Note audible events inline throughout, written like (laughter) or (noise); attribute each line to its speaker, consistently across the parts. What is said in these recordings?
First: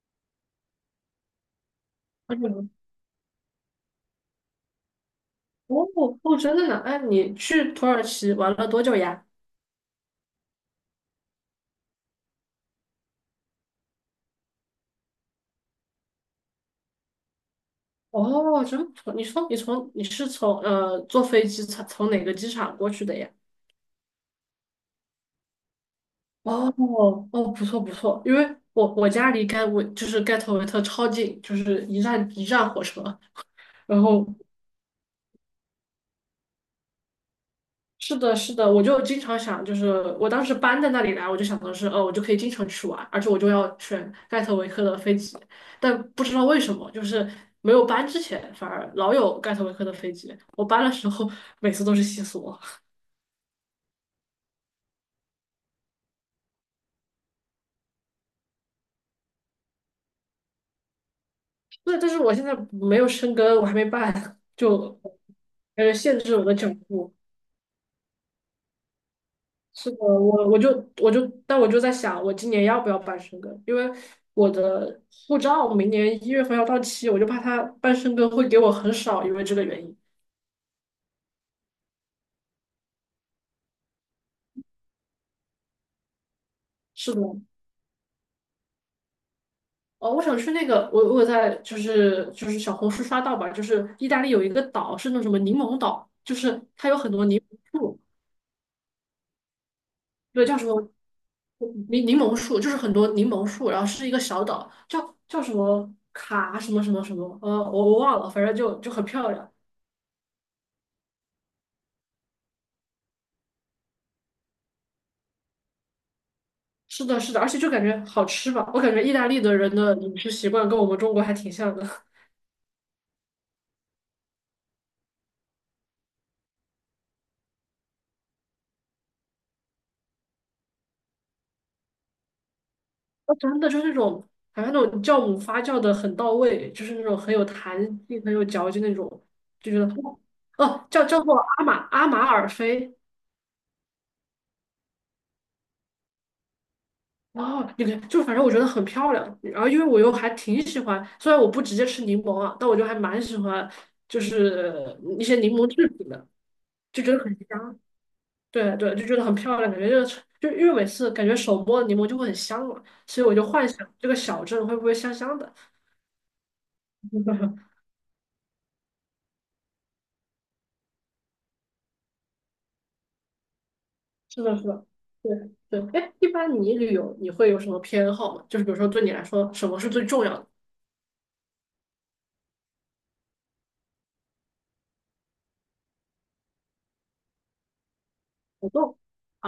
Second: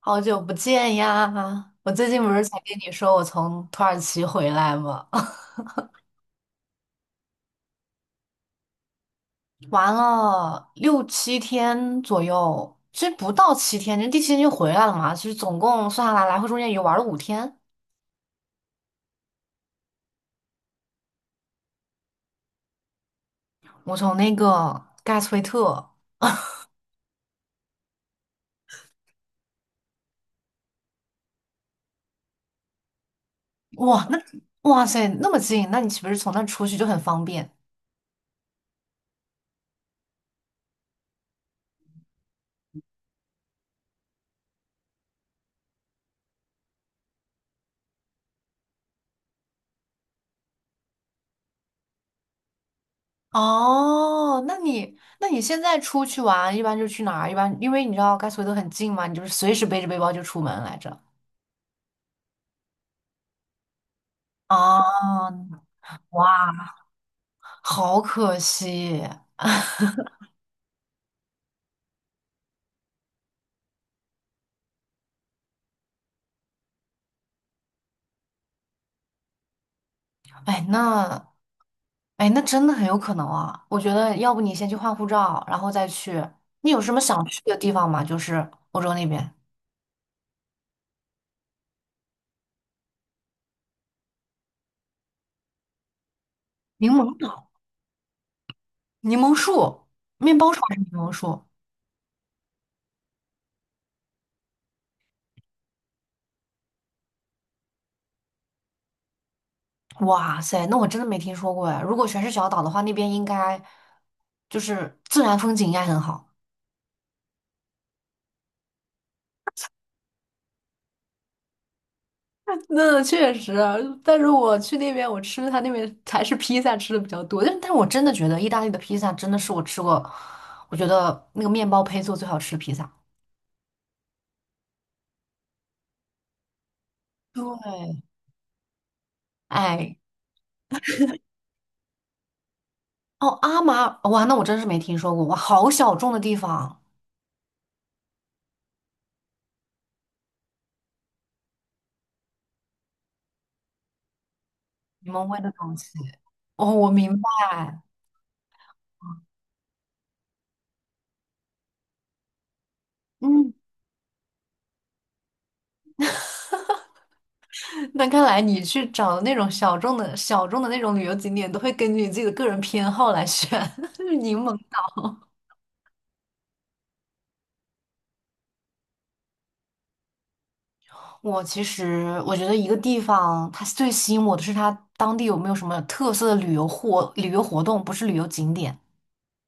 Speaker 1: 好久不见呀！我最近不是才
Speaker 2: 嗯，
Speaker 1: 跟你说我从土耳其回来吗？(laughs)
Speaker 2: 哦，哦，真的呢？哎，你去土耳其玩了多久呀？
Speaker 1: 玩了六七天左右，其实不到七天，就第七天就回来了嘛。其实总共算下来，来回中间也就玩了五天。
Speaker 2: 哦，真不错。你说你是从坐飞机从哪个机场过去的呀？
Speaker 1: 我从那个盖茨威特，
Speaker 2: 哦哦，不错不错，因为我家离盖维就是盖特维特超近，就是一站火车，然
Speaker 1: 哇，那
Speaker 2: 后
Speaker 1: 哇塞，那么近，那你岂不是从那出去就很方便？
Speaker 2: 是的，是的，我就经常想，就是我当时搬在那里来，我就想的是，我就可以经常去玩，而且我就要选盖特维克的飞机，但不知道为什么，就是没有搬之前，反而老有盖特维克的飞机，我搬的时候每次都是西索。
Speaker 1: 哦，那你现在出去玩，一般就去哪儿？一般因为你知道盖茨威特很近嘛，你就是随时背着背包就出门来着。
Speaker 2: (laughs) 对，但是我现在没有生根，我还没办，就
Speaker 1: 啊，
Speaker 2: 感觉限制我的脚
Speaker 1: 哇！
Speaker 2: 步。
Speaker 1: 好可惜。(laughs)
Speaker 2: 是的，我就，但我就在想，我今年要不要办申根？因为我的护照明年一月份要到期，我就怕他办申根会给我很少，因为这个原因。
Speaker 1: 哎，那哎，那真的很有可能啊。我觉得，要不你先去换护照，然后再去。你有什么
Speaker 2: 是的，
Speaker 1: 想去的地方吗？就是欧洲那边，
Speaker 2: 哦，我想去那个，我在就是小红书刷到吧，就是意大利有一个岛是那种什么柠檬岛，就是
Speaker 1: 柠
Speaker 2: 它有很
Speaker 1: 檬
Speaker 2: 多柠
Speaker 1: 岛、
Speaker 2: 檬树，
Speaker 1: 柠檬树、面
Speaker 2: 对，
Speaker 1: 包
Speaker 2: 叫
Speaker 1: 船
Speaker 2: 什
Speaker 1: 还是柠
Speaker 2: 么
Speaker 1: 檬树。
Speaker 2: 柠檬树，就是很多柠檬树，然后是一个小岛，叫什么卡什么什么什么，我忘了，反正就很漂亮。
Speaker 1: 哇塞，那我真的没听说过哎。如果全是小岛的话，那边应该就是自然风景应该很好。
Speaker 2: 是的，是的，而且就感觉好吃吧。我感觉意大利的人的饮食习惯跟我们中国还挺像的。(laughs)
Speaker 1: 那确实，但是我去那边，我吃他那边还是披萨吃的比较多。但是我真的觉得意大利的披萨真的是我吃过，我觉得那个面包胚做最好吃的披萨。
Speaker 2: 哦真的就是那种，好像那种酵母发酵的很到位，就是那种很有弹
Speaker 1: 对，
Speaker 2: 性、很有嚼劲那种，就觉得
Speaker 1: 哎，
Speaker 2: 哦，叫叫做阿马尔菲。
Speaker 1: 哦，阿玛，哇，那我真是没听说过，哇，好小众的地方，
Speaker 2: 哦，你看，就反正我觉得很漂亮。然后因为我又还挺喜欢，虽然我不直接吃柠檬啊，但我就还蛮喜欢，就是
Speaker 1: 你
Speaker 2: 一
Speaker 1: 们
Speaker 2: 些
Speaker 1: 味的
Speaker 2: 柠檬
Speaker 1: 东
Speaker 2: 制
Speaker 1: 西。
Speaker 2: 品的，
Speaker 1: 哦，我
Speaker 2: 就
Speaker 1: 明
Speaker 2: 觉得很香。
Speaker 1: 白。
Speaker 2: 对对，就觉得很漂亮，感觉就是城就因为每次感觉手摸柠檬就会很香嘛，所以我就
Speaker 1: 嗯，
Speaker 2: 幻想这个小镇会不会香香的。(laughs)
Speaker 1: (laughs) 那看来你去找那种小众的那种旅游景点，都会根据你自己的个人偏好来选。(laughs) 柠
Speaker 2: 是
Speaker 1: 檬
Speaker 2: 的，是的，
Speaker 1: 岛。
Speaker 2: 对对。哎，一般你旅游你会有什么偏好吗？就是比如说对你来说，什么是最重要的
Speaker 1: 我其实我觉得一个地方它最吸引我的是它当地有没有什么特色的旅游活动，不是旅游景
Speaker 2: 活
Speaker 1: 点。
Speaker 2: 动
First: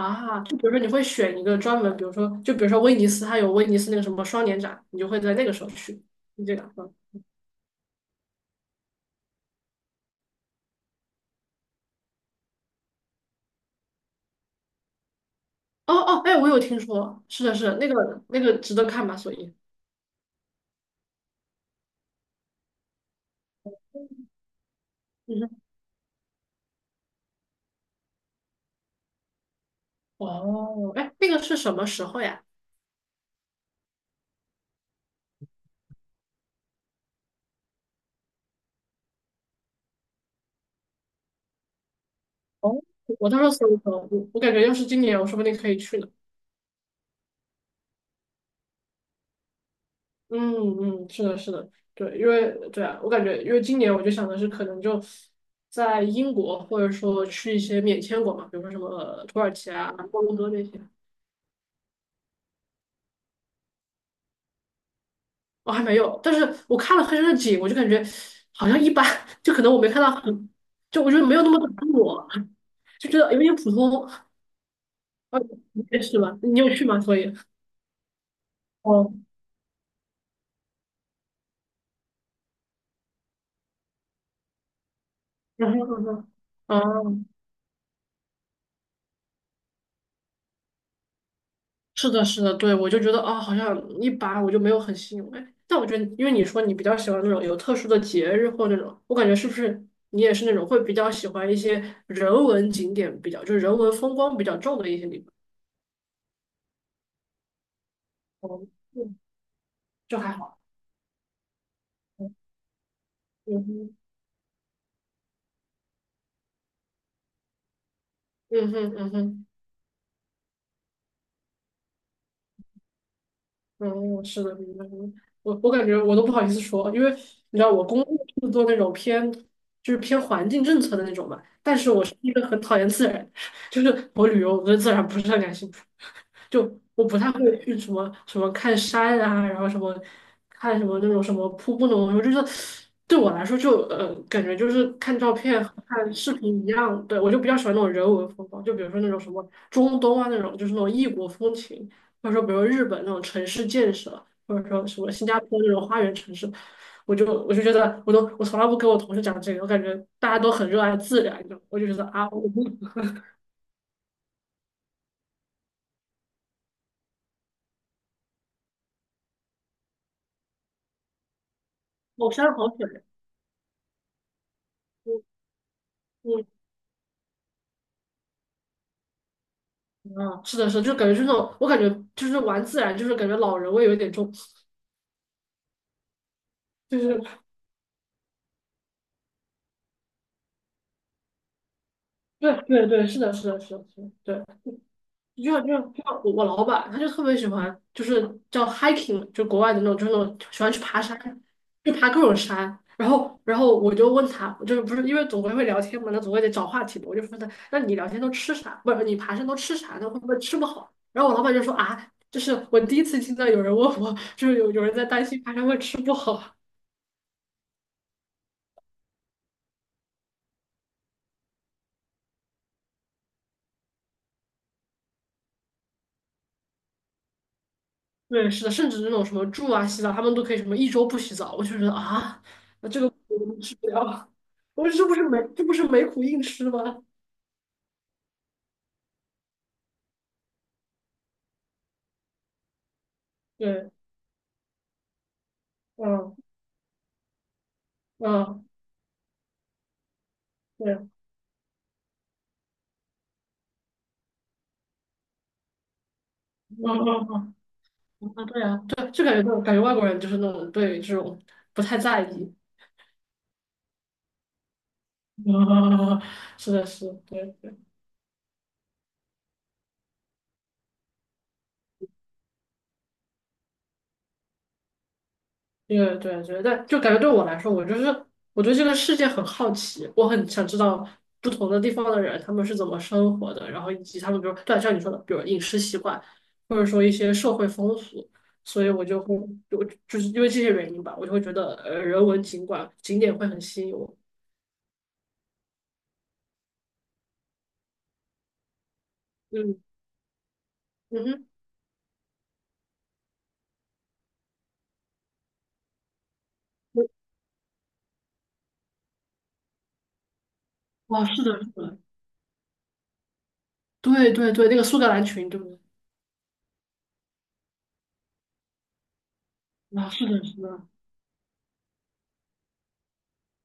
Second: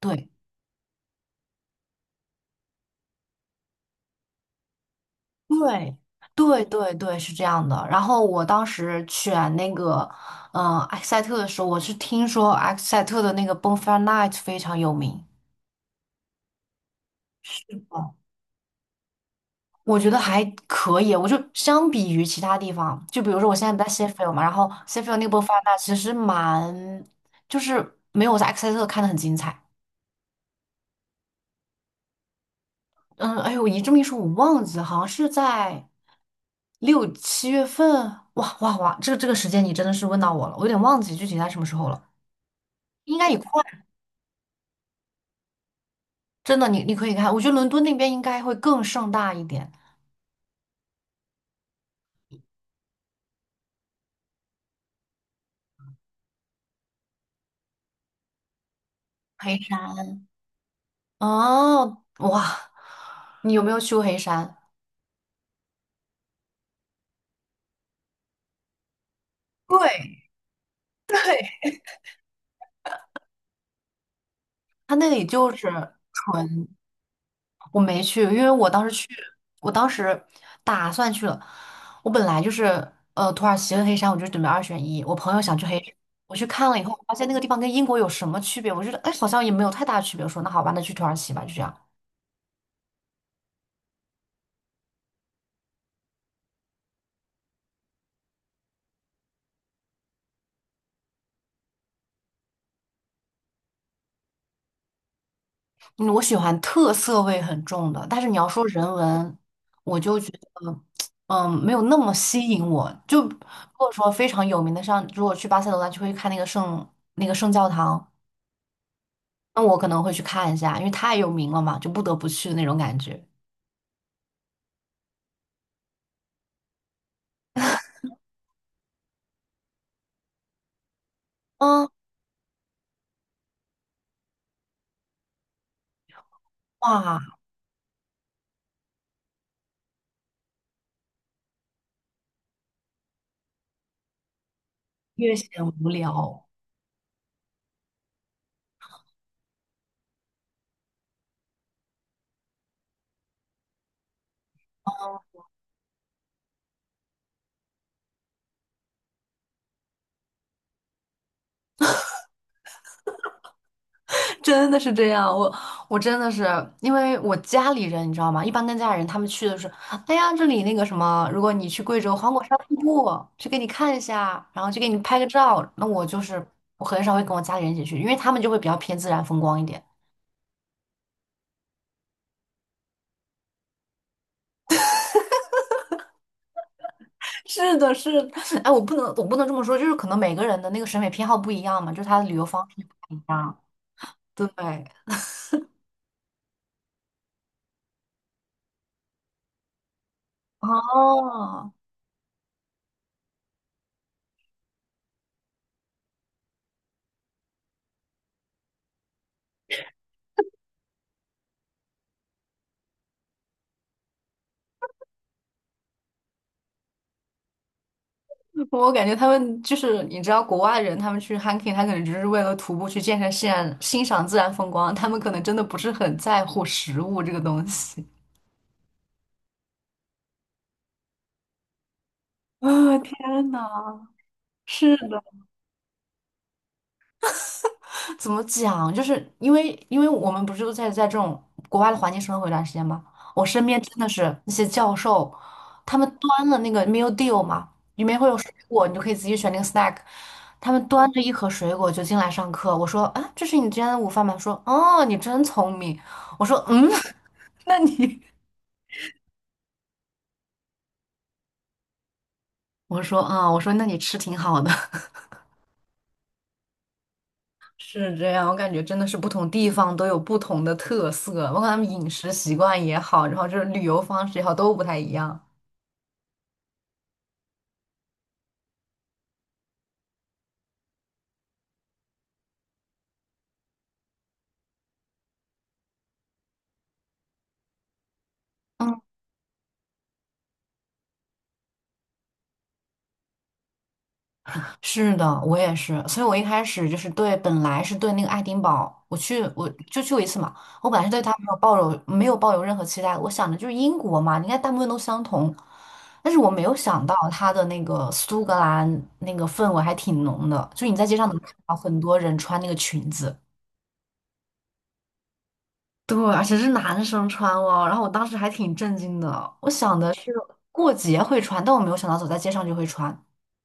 Speaker 1: 对
Speaker 2: 就比如说你会选一个专门，比如说就比如说威尼斯，它有威尼斯那个什么双年展，你就会在那个时候
Speaker 1: 对
Speaker 2: 去。你这个，
Speaker 1: 对对
Speaker 2: 嗯
Speaker 1: 对，是这样的。然后我当时选那个克塞特的时候，我是听说埃塞特的那个 Bonfire Night 非常有名。
Speaker 2: 哦哦，哎，我有听说，是的，是的，那
Speaker 1: 哦，
Speaker 2: 个那个值得看吧？所以，
Speaker 1: 我觉得还可以。我就相比于其他地方，就比如说我现在不在 s h e f i e l 嘛，然后 s h e f i e l 那个
Speaker 2: 嗯
Speaker 1: Bonfire
Speaker 2: 哼，
Speaker 1: Night 其实蛮就是没有我在埃塞特看的很精彩。
Speaker 2: 哦，哎，那个是什么时候呀？
Speaker 1: 嗯，哎呦，我一这么一说，我忘记了，好像是在六七月份。哇哇哇，这个时间你真的是问到我了，我有点忘记具体在什么时候了。
Speaker 2: 哦，
Speaker 1: 应该
Speaker 2: 我
Speaker 1: 也
Speaker 2: 到时
Speaker 1: 快，
Speaker 2: 候搜一搜，我感觉要是今年，我说不定可以去呢。
Speaker 1: 真的，你可以看，我觉得伦敦那边应该会更盛大一点。
Speaker 2: 嗯嗯，是的，是的，对，因为对啊，我感觉因为今年我就想的是，可能就在英国，或者说去一些免签国嘛，比如说什么土耳
Speaker 1: 黑
Speaker 2: 其啊、
Speaker 1: 山。
Speaker 2: 摩洛哥那些，
Speaker 1: 哦，哇，你有没有去过黑山？
Speaker 2: 我还没有。但是我看了黑山的景，我就感觉好像一般，(laughs) 就可能我没看到
Speaker 1: 对，
Speaker 2: 很，就我觉得没有那么打动我，就觉得有点普通。(laughs)
Speaker 1: 它那里
Speaker 2: 啊，
Speaker 1: 就是
Speaker 2: 你也是吧？你
Speaker 1: 纯。
Speaker 2: 有去吗？所以
Speaker 1: 我没去，因为
Speaker 2: 哦，
Speaker 1: 我当时打算去了。我本来就是土耳其和黑山，我就准备二选一。我朋友想去
Speaker 2: 然
Speaker 1: 黑山，
Speaker 2: 后呢？
Speaker 1: 我去看了
Speaker 2: 哦
Speaker 1: 以后，我发现那个地方跟英国有什么区别？我觉得哎，好像也没有太大区别。我说那好吧，那去土耳其吧，就这样。
Speaker 2: 是的，是的，对，我就觉得啊、好像一般，我就没有很吸引我。哎但我觉得，因为你说你比较喜欢那种有特殊的节日或那种，我感觉是不是你也是那种会比较喜欢一些人文景点比较，就是人文风光比较重的一些地方？
Speaker 1: 嗯，我喜欢特色味很重的，但是你要说
Speaker 2: 哦，
Speaker 1: 人
Speaker 2: 嗯，
Speaker 1: 文，我
Speaker 2: 就
Speaker 1: 就觉
Speaker 2: 还好。
Speaker 1: 得没有那么吸
Speaker 2: 嗯
Speaker 1: 引我。就如
Speaker 2: 嗯
Speaker 1: 果
Speaker 2: 哼，
Speaker 1: 说非常有名的，像如果去巴塞罗那，就会看那个圣教堂。
Speaker 2: 嗯哼，嗯哼。
Speaker 1: 那我可能会去看一下，因为太有名了嘛，就不得不去的那种感觉。
Speaker 2: 嗯，是的，明白明白我感觉我都不好意思说，因为你知道我工作是做那种偏偏环境政策的那种嘛，但
Speaker 1: 嗯，
Speaker 2: 是我是一个很讨厌自然，(laughs) 就是我旅游我对自然不是很感兴趣，就我不
Speaker 1: 哇，
Speaker 2: 太会去什么看山啊，然后看什么那种什么瀑布那种，我就是对我来说就感觉就是看
Speaker 1: 越
Speaker 2: 照片
Speaker 1: 显
Speaker 2: 和
Speaker 1: 无
Speaker 2: 看视
Speaker 1: 聊。
Speaker 2: 频一样，对我就比较喜欢那种人文风光，就比如说那种什么中东啊那种，就是那种异国风情。或者说比如日本那种城市建设，或者说什么新加坡那种花园城市，我就觉得我从来不跟我同事讲这个，我感觉大家都很热爱自然，你知道吗，我就觉得啊，我
Speaker 1: (laughs) 真的是这样。我真的是，因为我家里人你知道吗？一般跟家里人他们去的是，哎呀，这里那个什么，如果你去贵州
Speaker 2: 我好
Speaker 1: 黄果
Speaker 2: 山
Speaker 1: 山
Speaker 2: 好
Speaker 1: 瀑
Speaker 2: 水，
Speaker 1: 布，去给你看一下，然后去给你拍个
Speaker 2: 嗯
Speaker 1: 照。那我就是
Speaker 2: 嗯。
Speaker 1: 我很少会跟我家里人一起去，因为他们就会比较偏自然风光一点。
Speaker 2: 啊，是的，是的，就感觉就是那种，我感觉就是玩自然，就是感觉老人味有一点重，就是
Speaker 1: (laughs) 是的，是的。(laughs) 哎，我不能这么说，就是可能每个人的那个审美偏好不一样嘛，就是他的旅游
Speaker 2: 对
Speaker 1: 方式
Speaker 2: 对对，
Speaker 1: 不
Speaker 2: 是
Speaker 1: 一
Speaker 2: 的，是
Speaker 1: 样。
Speaker 2: 的，是的，是的，对。
Speaker 1: 对，
Speaker 2: 就像就像我老板，他就特别喜欢，就是叫 hiking，就国外的那种，就是那种喜欢去爬山，
Speaker 1: 哦，
Speaker 2: 去爬各种山。然后我就问他，就是不是因为总归会聊天嘛，那总归得找话题嘛。我就问他，那你聊天都吃啥？不是你爬山都吃啥那会不会吃不好？然后我老板就说啊，就是我第一次听到有人问我，就是有人在担心爬山会吃不好。
Speaker 1: 我感觉他们就是你知道，国外人他们去 hiking,他可能只是为了徒步去健身自然、欣赏自然风光，他们可能真的不是很在乎食物这个东西。
Speaker 2: 对，是的，甚至那种什么住啊、洗澡，他们都可以什么一周不洗澡，我就觉得啊，那
Speaker 1: 啊、
Speaker 2: 这个
Speaker 1: 天
Speaker 2: 苦我们吃不
Speaker 1: 呐，
Speaker 2: 了，(laughs) 我
Speaker 1: 是
Speaker 2: 说
Speaker 1: 的，
Speaker 2: 这不是没苦硬吃吗？
Speaker 1: 怎么讲？就是因为我们不是都在这种国外的环境生活一段时间吗？我身边
Speaker 2: 对，
Speaker 1: 真的是那些教授，他们
Speaker 2: 嗯
Speaker 1: 端了那个 meal deal 嘛，里面会有水
Speaker 2: 嗯，
Speaker 1: 果，你就可以自己选那个 snack。他们
Speaker 2: 对，嗯
Speaker 1: 端着一盒水果就进来上课，我说啊，这是你今天的午饭吗？说哦，你真聪明。我说
Speaker 2: 嗯
Speaker 1: 嗯。
Speaker 2: 嗯，
Speaker 1: (laughs) 那你。
Speaker 2: 嗯啊对啊，对，就感觉那种感觉外国人就是那种对这种不太在意，
Speaker 1: (laughs) 我说那你吃挺好的。
Speaker 2: (laughs) 啊，是的，是的，对。
Speaker 1: 是这样，我感觉真的是不同地方都有不同的特色，包括他们饮食习惯也好，然后就是旅游方式也好，都不太一样。
Speaker 2: 对对对，但就感觉对我来说，我就是我对这个世界很好奇，我很想知道不同的地方的人他们是怎么生活的，然后以及他们比如对像你说的，比如饮食习惯，或者说一些社会风俗，所以
Speaker 1: 嗯，
Speaker 2: 我就会就是因为这些原因吧，我就会觉得人文景观景点会很吸引我。
Speaker 1: 是的，我也是，所以我一开始就是对，本来是对那个爱丁堡，我
Speaker 2: 嗯
Speaker 1: 就去过一次嘛，我本来是对
Speaker 2: 嗯
Speaker 1: 它没
Speaker 2: 哼，
Speaker 1: 有抱有没有抱有任何期待，我想的就是英国嘛，应该大部分都相同，但是我没有想到它的那个苏格兰那个氛围还挺浓的，就你在街
Speaker 2: 我哦，
Speaker 1: 上能
Speaker 2: 是
Speaker 1: 看
Speaker 2: 的，是
Speaker 1: 到
Speaker 2: 的，
Speaker 1: 很多人穿那个裙子。
Speaker 2: 对对对，那个苏格兰群，对不对？
Speaker 1: 对，而且是男生穿哦，然后我当时还挺震惊的，我想
Speaker 2: 啊，
Speaker 1: 的
Speaker 2: 是
Speaker 1: 是
Speaker 2: 的，是的。
Speaker 1: 过节会穿，但我没有想到走在街上就会穿。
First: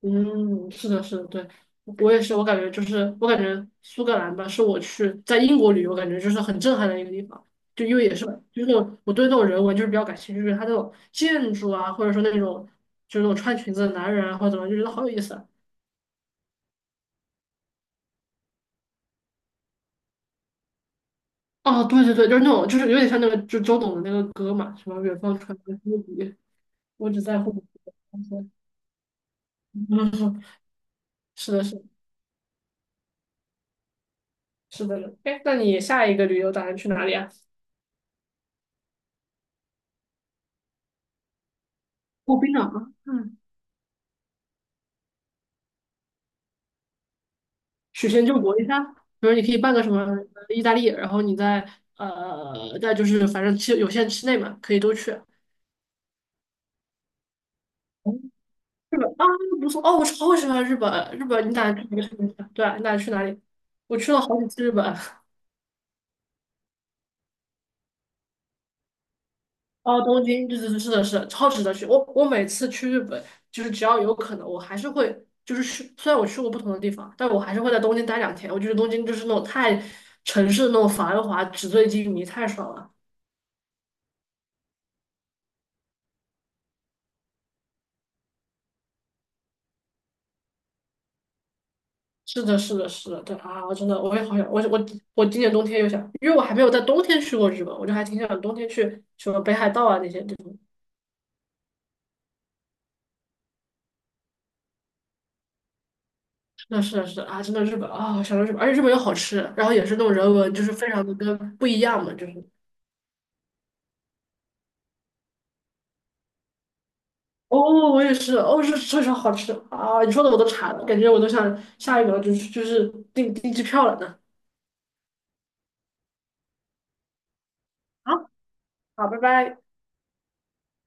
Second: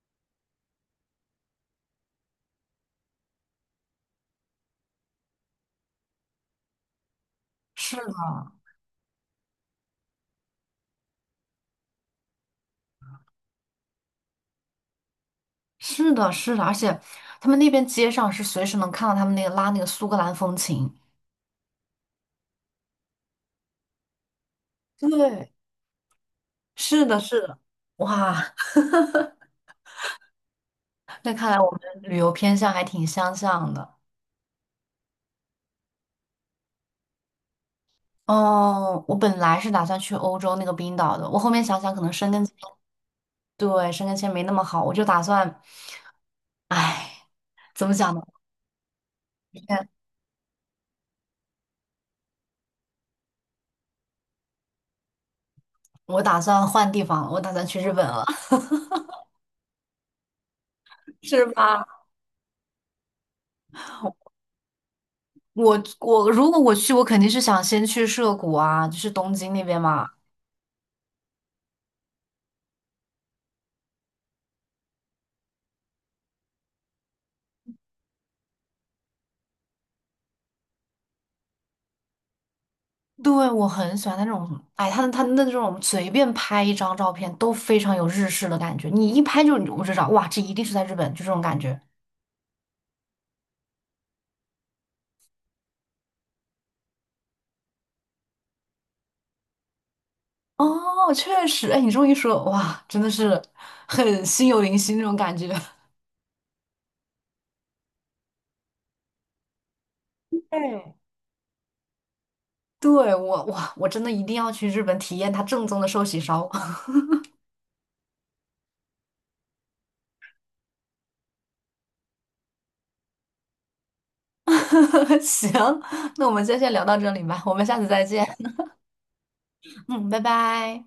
Speaker 2: 嗯，是的，是的，对，我也是，我感觉就是，我感觉苏格兰吧，是我去在英国旅游，感觉就是很震撼的一个地方，就
Speaker 1: 是
Speaker 2: 因为
Speaker 1: 的，
Speaker 2: 也是，就是我对那种人文就是比较感兴趣，就是它那种建筑啊，或者说那种就是那种穿裙子的男人啊，或者怎么样就觉得好有意思啊。
Speaker 1: 是的，是的，而且他们那边街上是随时能看到他们那个拉那个苏格兰风情。
Speaker 2: 哦，对对对，就是那种，就是有点像那个，就周董的那个歌嘛，什么远方
Speaker 1: 对，
Speaker 2: 传来的风笛，
Speaker 1: 是
Speaker 2: 我
Speaker 1: 的，
Speaker 2: 只在
Speaker 1: 是
Speaker 2: 乎
Speaker 1: 的，
Speaker 2: 你。
Speaker 1: 哇。
Speaker 2: (laughs) 嗯，
Speaker 1: (laughs) 那看
Speaker 2: 是
Speaker 1: 来
Speaker 2: 的，
Speaker 1: 我
Speaker 2: 是
Speaker 1: 们
Speaker 2: 的
Speaker 1: 旅游偏向还挺相像的。
Speaker 2: 是的呢。哎，那你下一个旅游打算去哪里啊？
Speaker 1: 哦，我本来是打算去欧洲那个冰岛的，我后面想想可能申
Speaker 2: 哦，
Speaker 1: 根
Speaker 2: 冰
Speaker 1: 签，
Speaker 2: 岛吗？
Speaker 1: 对，申根签没那么好，我就打算，唉，怎么
Speaker 2: 曲
Speaker 1: 讲呢？
Speaker 2: 线救国一下，比如你可以办个什么意大利，然后你在就是反正期有限期内嘛，可以都去。
Speaker 1: 我打算换地方了，我打算去日本了。(laughs)
Speaker 2: 日本啊，不错哦，我超喜欢日本。日
Speaker 1: 是
Speaker 2: 本，你打算
Speaker 1: 吧？
Speaker 2: 去哪个城市？对啊你打算去哪里？我去了好几次日本。
Speaker 1: 我如果我去，我肯定是想先去涩谷啊，就是东京那边
Speaker 2: 哦，
Speaker 1: 嘛。
Speaker 2: 东京，对对对，是的，是的，超值得去。我我每次去日本，就是只要有可能，我还是会就是去。虽然我去过不同的地方，但我还是会在东京待两天。我觉得东京就是那种太城市的那种繁华、纸醉金迷，太爽了。
Speaker 1: 对，我很喜欢那种，哎，他的那种随便拍一张照片都非常有日式的感觉，你一拍就我就知道，哇，这一定是在日本，就这种感觉。
Speaker 2: 是的，是的，是的，对啊，我真的我也好想，我我今年冬天又想，因为我还没有在冬天去过日本，我就还挺想冬天去什么北海道啊那些地方。
Speaker 1: 哦，确实，哎，你这么一说，哇，真的是很心有灵犀那种感觉。(laughs)
Speaker 2: 是的，是的，是的啊，真的日本啊，想到日本，而且日本又好吃，然后也是那种人文，就是非
Speaker 1: 对，
Speaker 2: 常的跟不一样嘛，就是
Speaker 1: 对，我，哇，我真的一定要去日本体验它正宗的寿喜烧。
Speaker 2: 哦，我也是，哦，是确实好吃啊！你说的我都馋了，感觉我都想下一秒就是订机票了呢。
Speaker 1: (laughs) 行，那我们今天先聊到这里吧，我们下次再
Speaker 2: 好，
Speaker 1: 见。
Speaker 2: 好，拜拜。
Speaker 1: 嗯，拜拜。